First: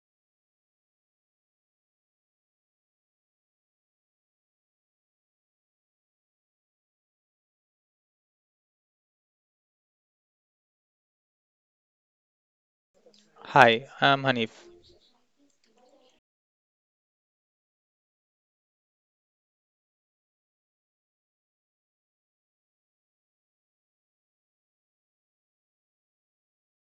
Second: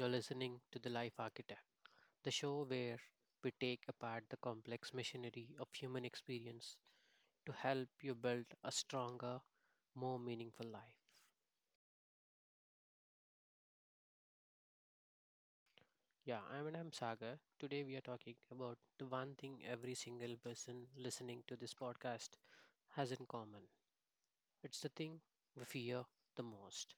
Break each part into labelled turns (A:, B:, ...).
A: You're listening to The Life Architect, the show where we take apart the complex machinery of human experience to help you build a stronger, more meaningful life.
B: Hi, I'm Hanif,
A: Yeah, I'm Sagar. Today, we are talking about the one thing every single person listening to this podcast has in common, it's the thing we fear the most,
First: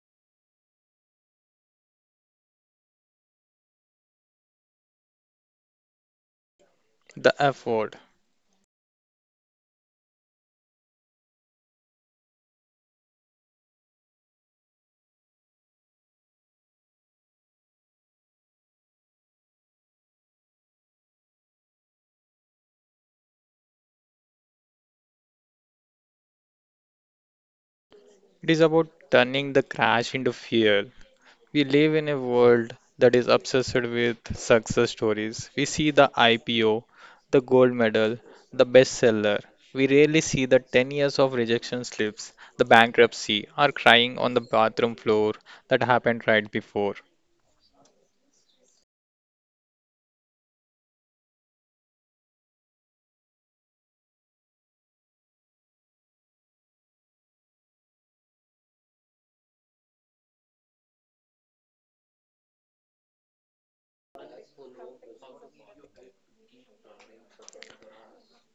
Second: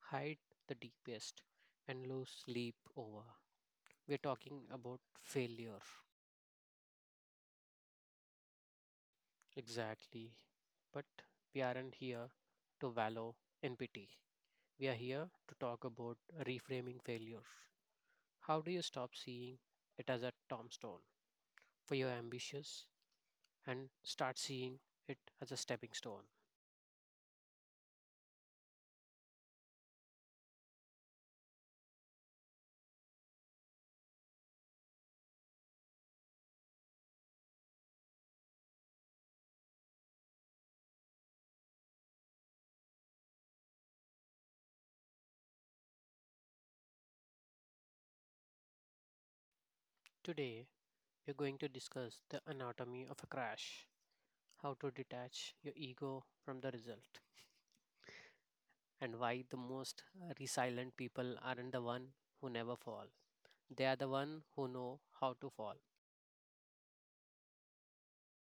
A: hide the deepest, and lose sleep over. We're talking about failure.
B: the F word.
A: Exactly. But we aren't here to wallow in pity. We are here to talk about reframing failure. How do you stop seeing it as a tombstone for your ambitions and start seeing it as a stepping stone?
B: It is about turning the crash into fuel. We live in a world that is obsessed with success stories. We see the IPO, the gold medal, the bestseller. We rarely see the 10 years of rejection slips, the bankruptcy, or crying on the bathroom floor that happened right before.
A: Today, we're going to discuss the anatomy of a crash, how to detach your ego from the result, and why the most resilient people aren't the one who never fall. They are the one who know how to fall.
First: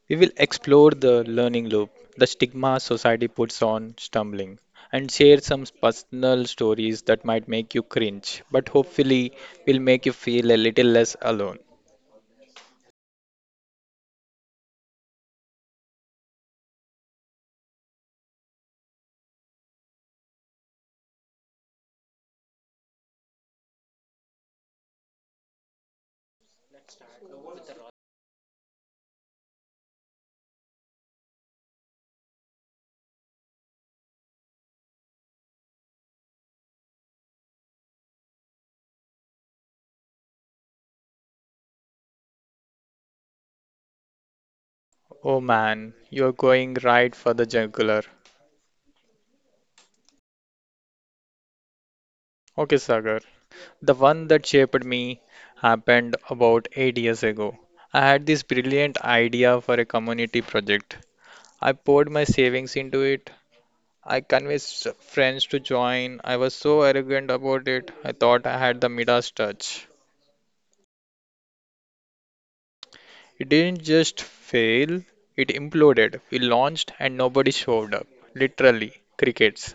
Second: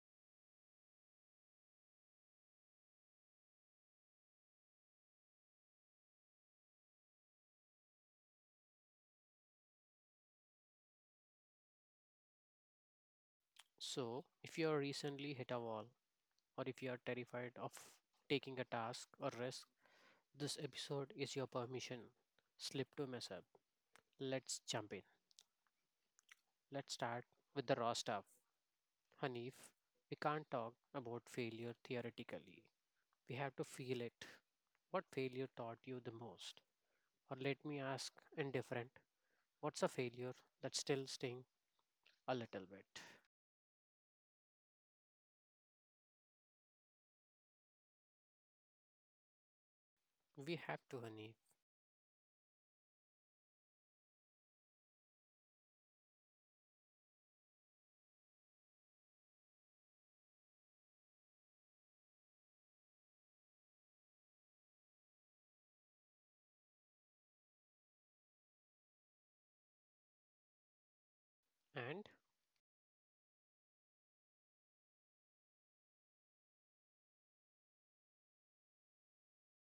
B: We will explore the learning loop, the stigma society puts on stumbling, and share some personal stories that might make you cringe, but hopefully will make you feel a little less alone.
A: So, if you are recently hit a wall, or if you are terrified of taking a task or risk, this episode is your permission. Slip to mess up. Let's jump in. Let's start with the raw stuff. Hanif, we can't talk about failure theoretically. We have to feel it. What failure taught you the most? Or let me ask indifferent, what's a failure that still sting a little bit?
B: Oh man, you're going right for the jugular.
A: We have to, Hanif.
B: Okay, Sagar. The one that shaped me happened about 8 years ago. I had this brilliant idea for a community project. I poured my savings into it, I convinced friends to join. I was so arrogant about it. I thought I had the Midas touch.
A: And
B: It didn't just fail, it imploded. We launched and nobody showed up. Literally, crickets.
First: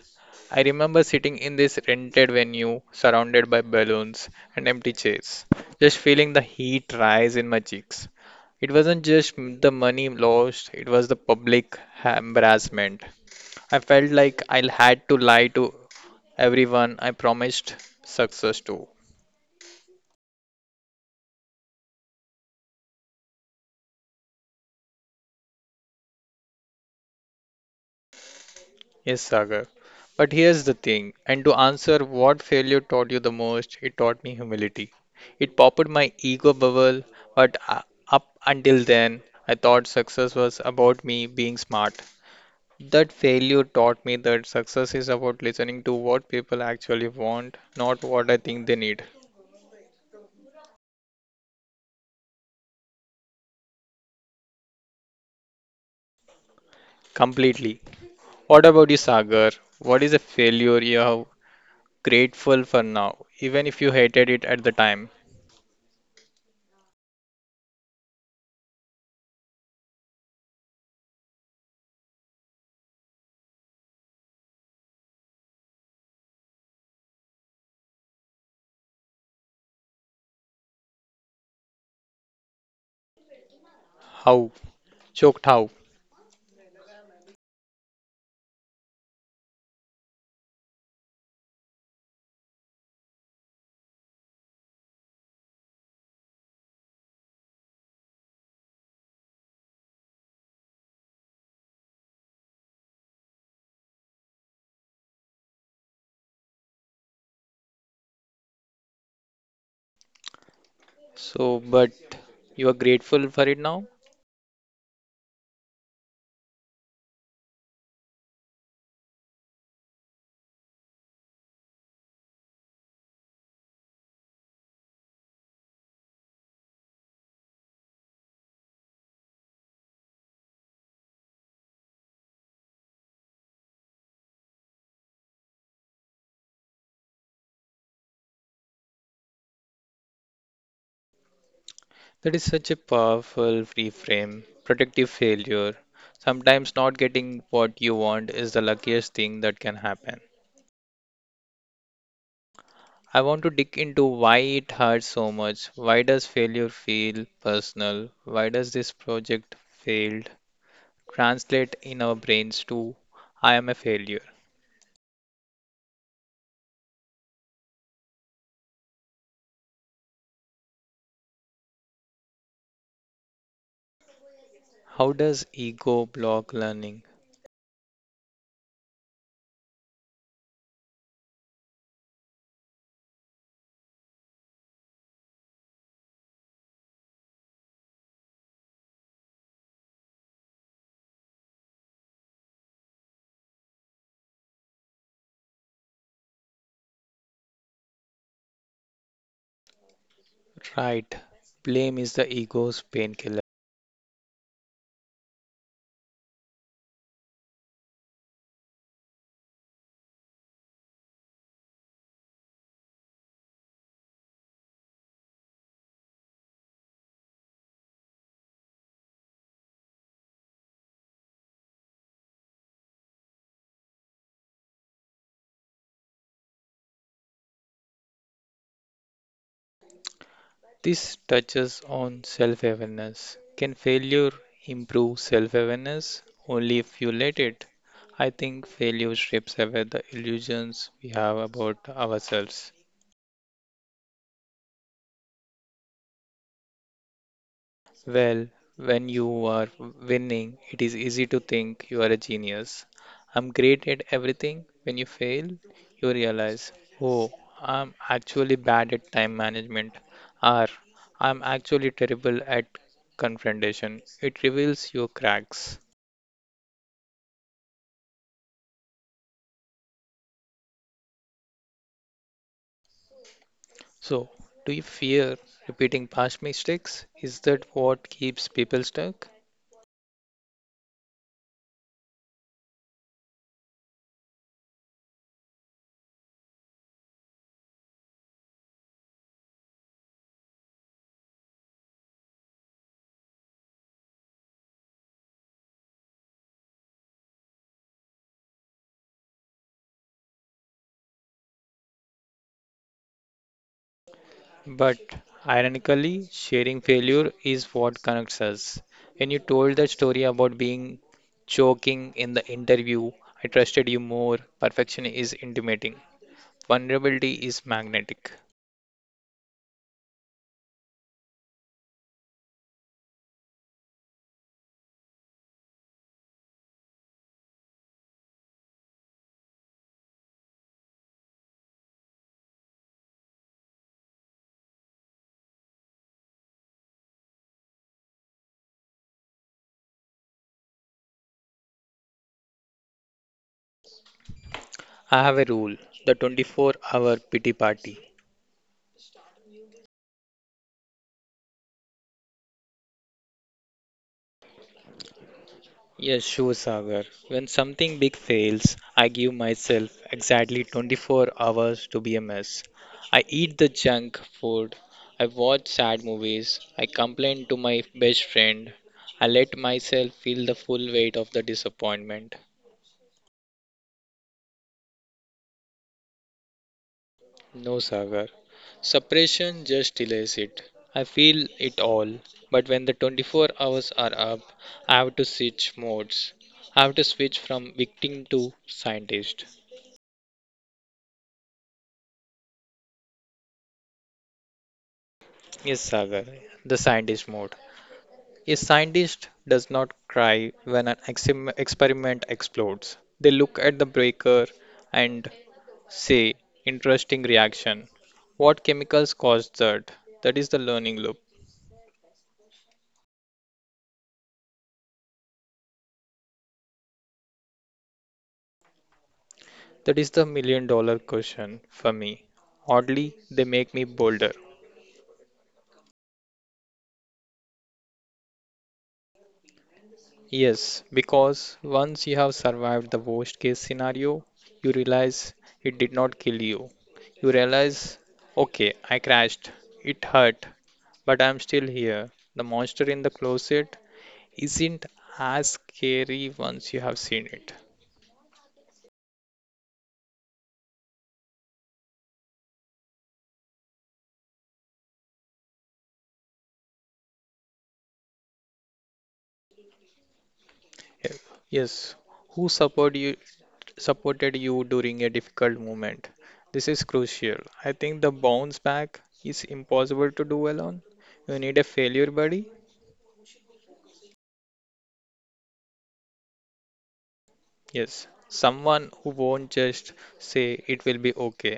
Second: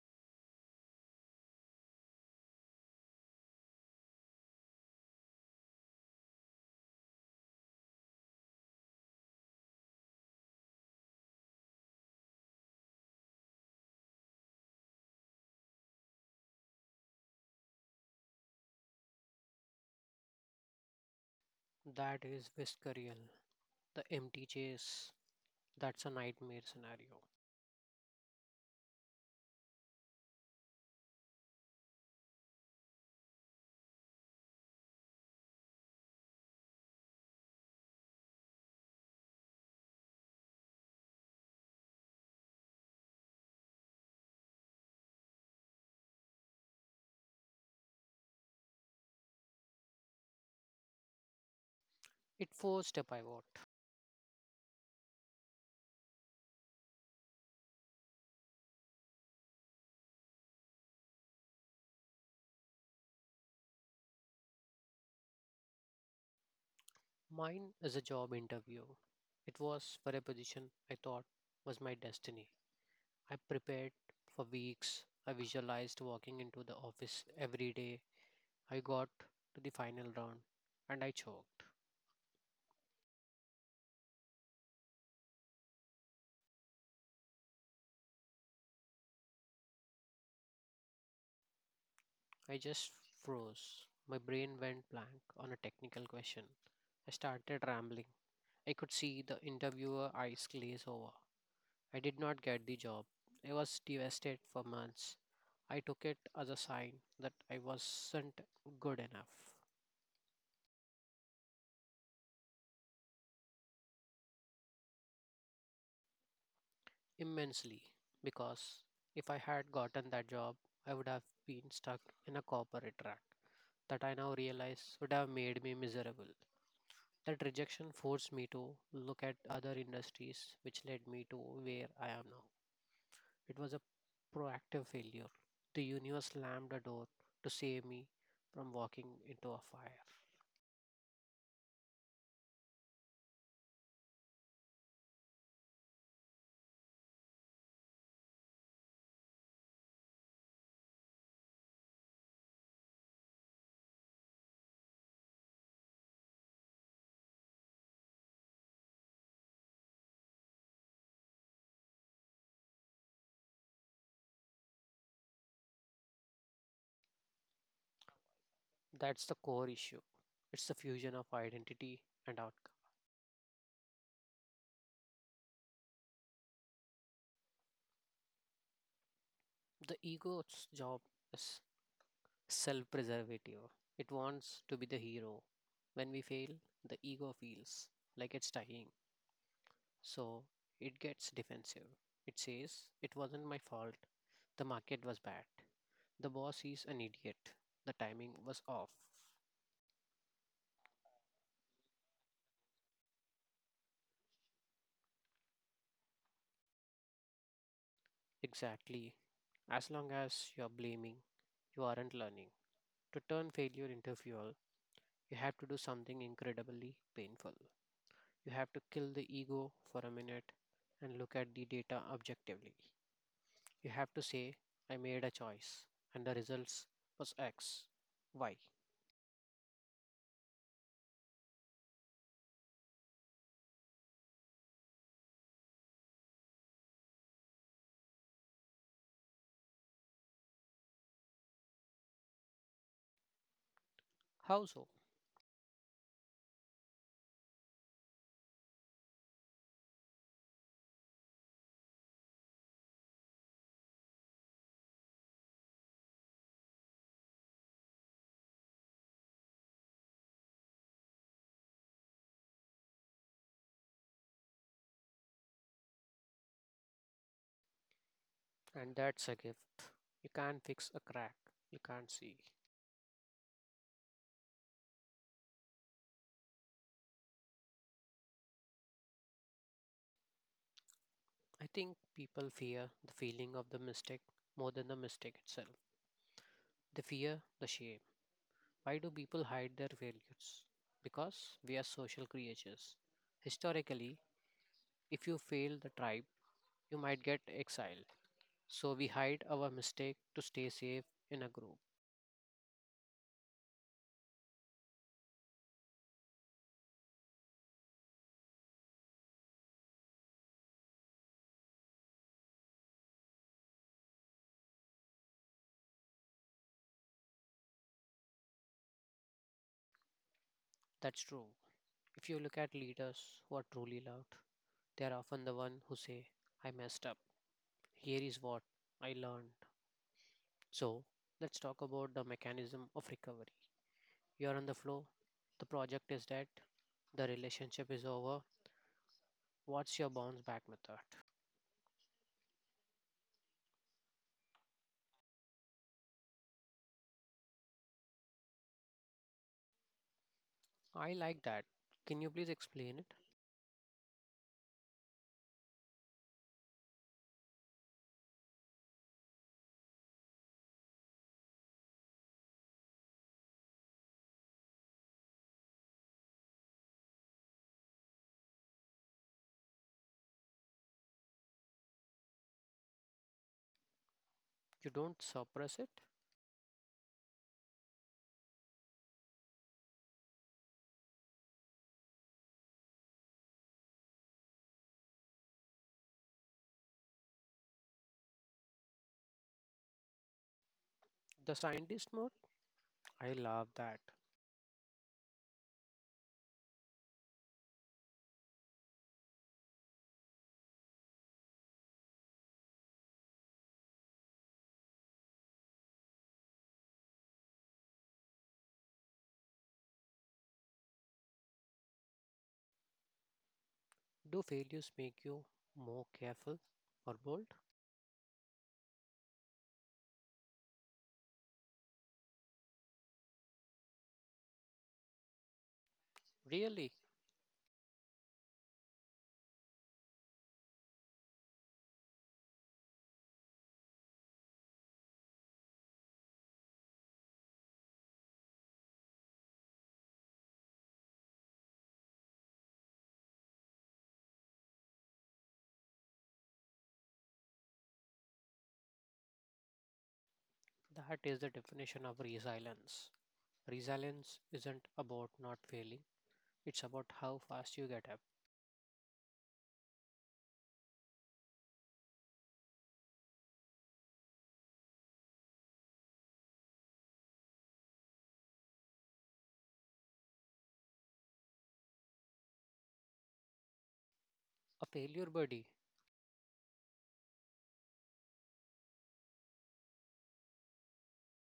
B: I remember sitting in this rented venue, surrounded by balloons and empty chairs, just feeling the heat rise in my cheeks. It wasn't just the money lost, it was the public embarrassment. I felt like I will had to lie to everyone I promised success to.
A: that is visceral. The empty chase. That's a nightmare scenario.
B: Yes, Sagar. But here's the thing, and to answer what failure taught you the most, it taught me humility. It popped my ego bubble, but up until then, I thought success was about me being smart. That failure taught me that success is about listening to what people actually want, not what I think they need.
A: It forced a pivot.
B: Completely. What about you, Sagar? What is a failure you have grateful for now, even if you hated it at the time.
A: Mine is a job interview. It was for a position I thought was my destiny. I prepared for weeks. I visualized walking into the office every day. I got to the final round and I choked.
B: How? Choked how?
A: I just froze. My brain went blank on a technical question. I started rambling. I could see the interviewer eyes glaze over. I did not get the job. I was devastated for months. I took it as a sign that I wasn't good enough,
B: So, but you are grateful for it now?
A: immensely, because if I had gotten that job, I would have been stuck in a corporate rat that I now realize would have made me miserable. That rejection forced me to look at other industries, which led me to where I am now. It was a proactive failure. The universe slammed a door to save me from walking into a fire.
B: That is such a powerful reframe. Protective failure. Sometimes not getting what you want is the luckiest thing that can happen. I want to dig into why it hurts so much. Why does failure feel personal? Why does this project failed translate in our brains to I am a failure?
A: That's the core issue. It's the fusion of identity and outcome.
B: How does ego block learning?
A: The ego's job is self preservative. It wants to be the hero. When we fail, the ego feels like it's dying. So it gets defensive. It says, it wasn't my fault. The market was bad. The boss is an idiot. The timing was off.
B: Right, blame is the ego's painkiller.
A: Exactly. As long as you're blaming, you aren't learning. To turn failure into fuel, you have to do something incredibly painful. You have to kill the ego for a minute and look at the data objectively. You have to say, I made a choice, and the results was X. Why?
B: This touches on self awareness. Can failure improve self awareness? Only if you let it. I think failure strips away the illusions we have about ourselves.
A: How so?
B: Well, when you are winning, it is easy to think you are a genius. I'm great at everything. When you fail, you realize, oh, I'm actually bad at time management, or I'm actually terrible at confrontation. It reveals your cracks.
A: And that's a gift. You can't fix a crack you can't see.
B: So, do you fear repeating past mistakes? Is that what keeps people stuck?
A: I think people fear the feeling of the mistake more than the mistake itself. They fear the shame. Why do people hide their failures? Because we are social creatures. Historically, if you fail the tribe, you might get exiled. So we hide our mistake to stay safe in a group.
B: But ironically, sharing failure is what connects us. When you told that story about being choking in the interview, I trusted you more. Perfection is intimidating. Vulnerability is magnetic.
A: That's true. If you look at leaders who are truly loved, they are often the one who say, I messed up. Here is what I learned. So let's talk about the mechanism of recovery. You are on the floor, the project is dead, the relationship is over. What's your bounce back method?
B: I have a rule, the 24-hour pity party.
A: I like that. Can you please explain it?
B: Yes, sure, Sagar. When something big fails, I give myself exactly 24 hours to be a mess. I eat the junk food, I watch sad movies, I complain to my best friend, I let myself feel the full weight of the disappointment.
A: You don't suppress it?
B: No, Sagar. Suppression just delays it. I feel it all, but when the 24 hours are up, I have to switch modes. I have to switch from victim to scientist.
A: The scientist mode? I love that.
B: Yes, Sagar, the scientist mode. A scientist does not cry when an experiment explodes. They look at the breaker and say, interesting reaction. What chemicals caused that? That is the learning loop.
A: Do failures make you more careful or bold?
B: That is the million dollar question for me. Oddly, they make me bolder.
A: Really?
B: Yes, because once you have survived the worst case scenario, you realize it did not kill you. You realize, okay, I crashed, it hurt, but I'm still here. The monster in the closet isn't as scary once you have seen it.
A: That is the definition of resilience. Resilience isn't about not failing, it's about how fast you get up.
B: Eh, Yes, who supported you, supported you during a difficult moment? This is crucial. I think the bounce back is impossible to do alone. You need a failure buddy.
A: A failure buddy.
B: Yes, someone who won't just say it will be okay.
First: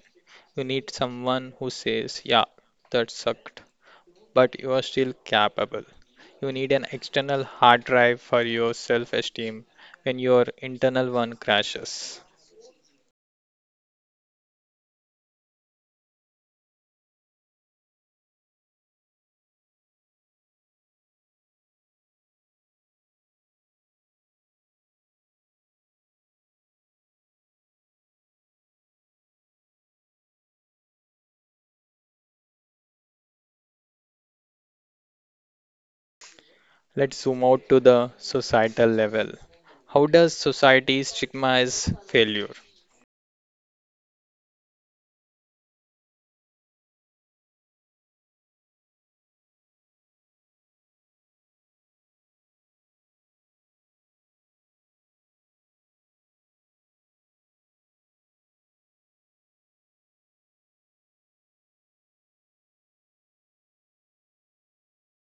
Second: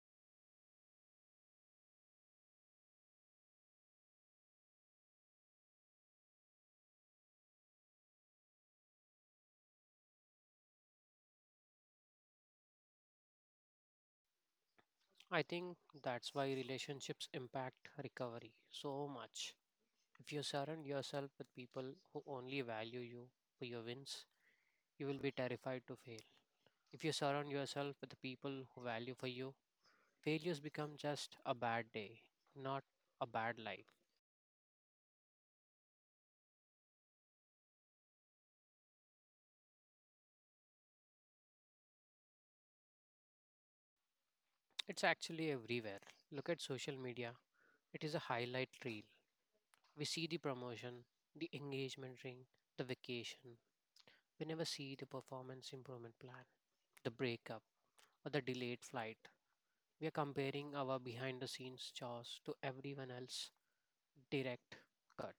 B: You need someone who says, yeah, that sucked, but you are still capable. You need an external hard drive for your self esteem when your internal one crashes.
A: I think that's why relationships impact recovery so much. If you surround yourself with people who only value you for your wins, you will be terrified to fail. If you surround yourself with the people who value for you, failures become just a bad day, not a bad life.
B: Let's zoom out to the societal level. How does society stigmatize failure?
A: It's actually everywhere. Look at social media. It is a highlight reel. We see the promotion, the engagement ring, the vacation. We never see the performance improvement plan, the breakup, or the delayed flight. We are comparing our behind the scenes chores to everyone else's direct cut.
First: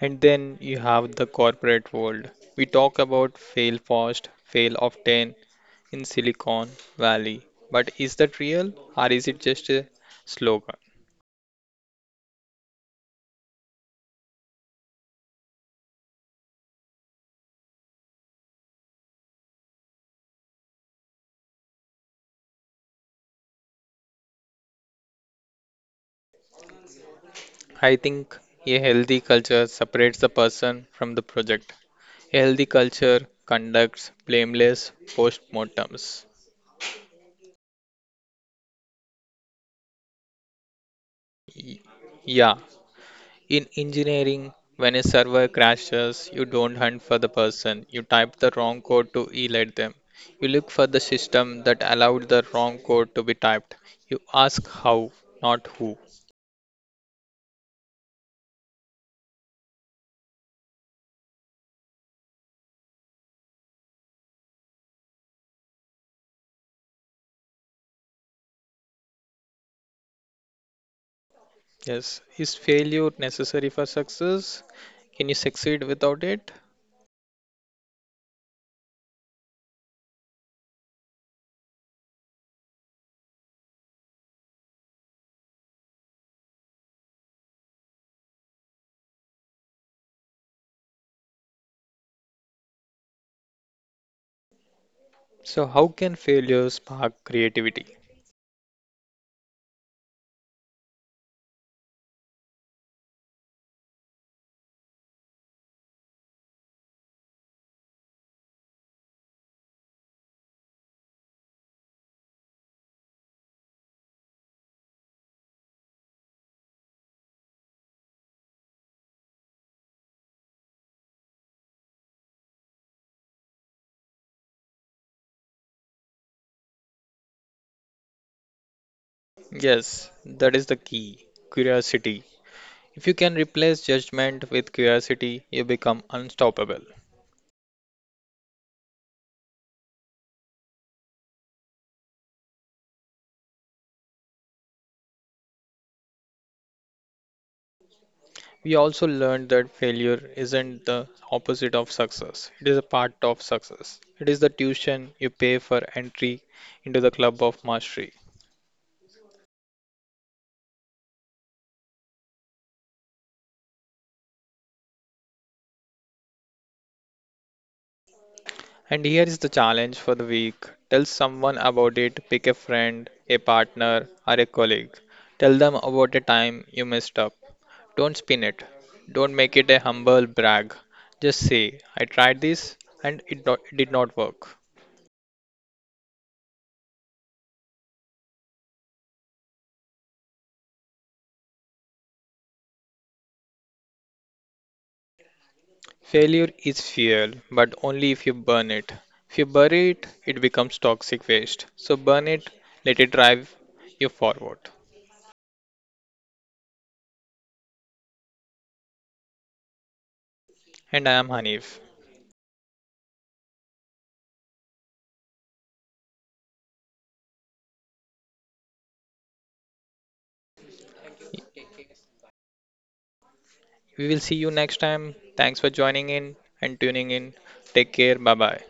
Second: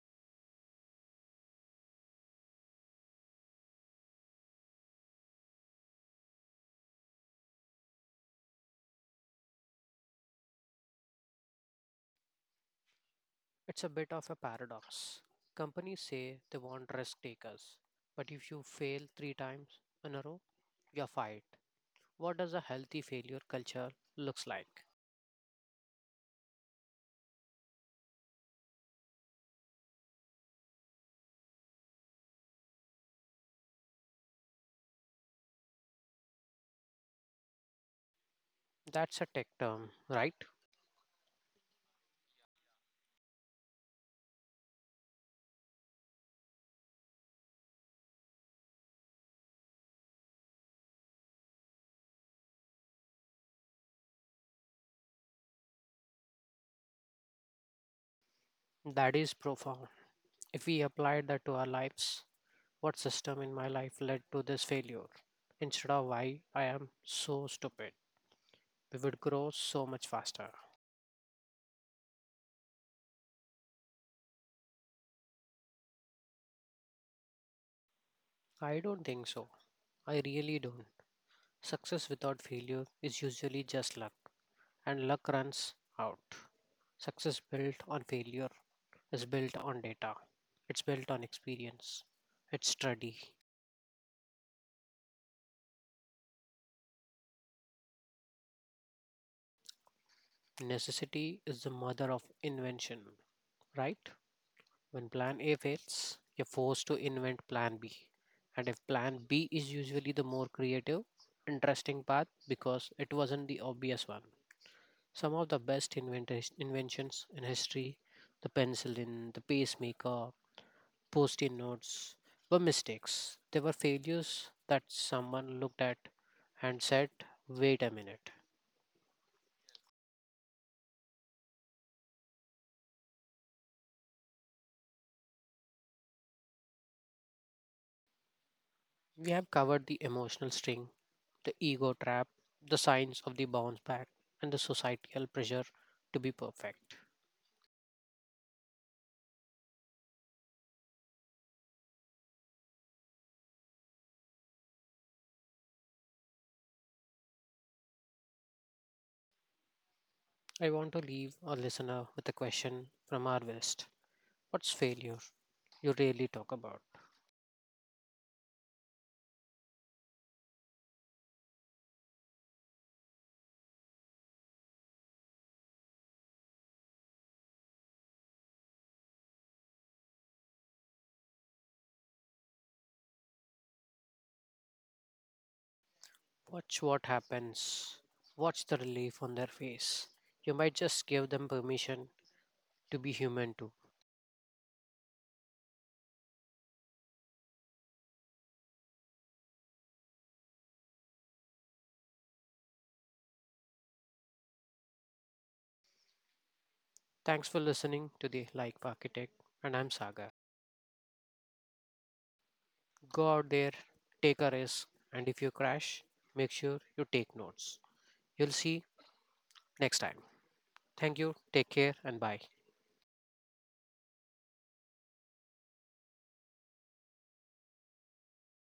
B: And then you have the corporate world. We talk about fail fast, fail often, in Silicon Valley. But is that real or is it just a slogan?
A: It's a bit of a paradox. Companies say they want risk takers, but if you fail three times in a row, you're fired. What does a healthy failure culture looks like?
B: I think a healthy culture separates the person from the project. A healthy culture conducts blameless postmortems.
A: That's a tech term, right?
B: Y- Yeah, in engineering, when a server crashes, you don't hunt for the person. You type the wrong code to elate them. You look for the system that allowed the wrong code to be typed. You ask how, not who.
A: That is profound. If we applied that to our lives, what system in my life led to this failure? Instead of why I am so stupid, we would grow so much faster.
B: Yes. Is failure necessary for success? Can you succeed without it?
A: I don't think so. I really don't. Success without failure is usually just luck, and luck runs out. Success built on failure is built on data, it's built on experience, it's study.
B: So, how can failure spark creativity?
A: Necessity is the mother of invention, right? When plan A fails, you're forced to invent plan B. And if plan B is usually the more creative, interesting path because it wasn't the obvious one. Some of the best inventions in history, the penicillin, the pacemaker, post it notes, were mistakes. They were failures that someone looked at and said, wait a minute.
B: Yes, that is the key curiosity. If you can replace judgment with curiosity, you become unstoppable.
A: We have covered the emotional string, the ego trap, the signs of the bounce back, and the societal pressure to be perfect.
B: We also learned that failure isn't the opposite of success, it is a part of success. It is the tuition you pay for entry into the club of mastery.
A: I want to leave our listener with a question from our West. What's failure you really talk about?
B: And here is the challenge for the week. Tell someone about it, pick a friend, a partner, or a colleague. Tell them about a time you messed up. Don't spin it. Don't make it a humble brag. Just say, I tried this and it, not, it did not work.
A: Watch what happens, watch the relief on their face. You might just give them permission to be human too.
B: Failure is fuel, but only if you burn it. If you bury it, it becomes toxic waste. So burn it, let it drive you forward.
A: Thanks for listening to the Like Architect, and I'm Sagar.
B: And I am Hanif.
A: Go out there, take a risk, and if you crash, make sure you take notes. You'll see next time. Thank you. Take care and bye.
B: We will see you next time. Thanks for joining in and tuning in. Take care. Bye bye.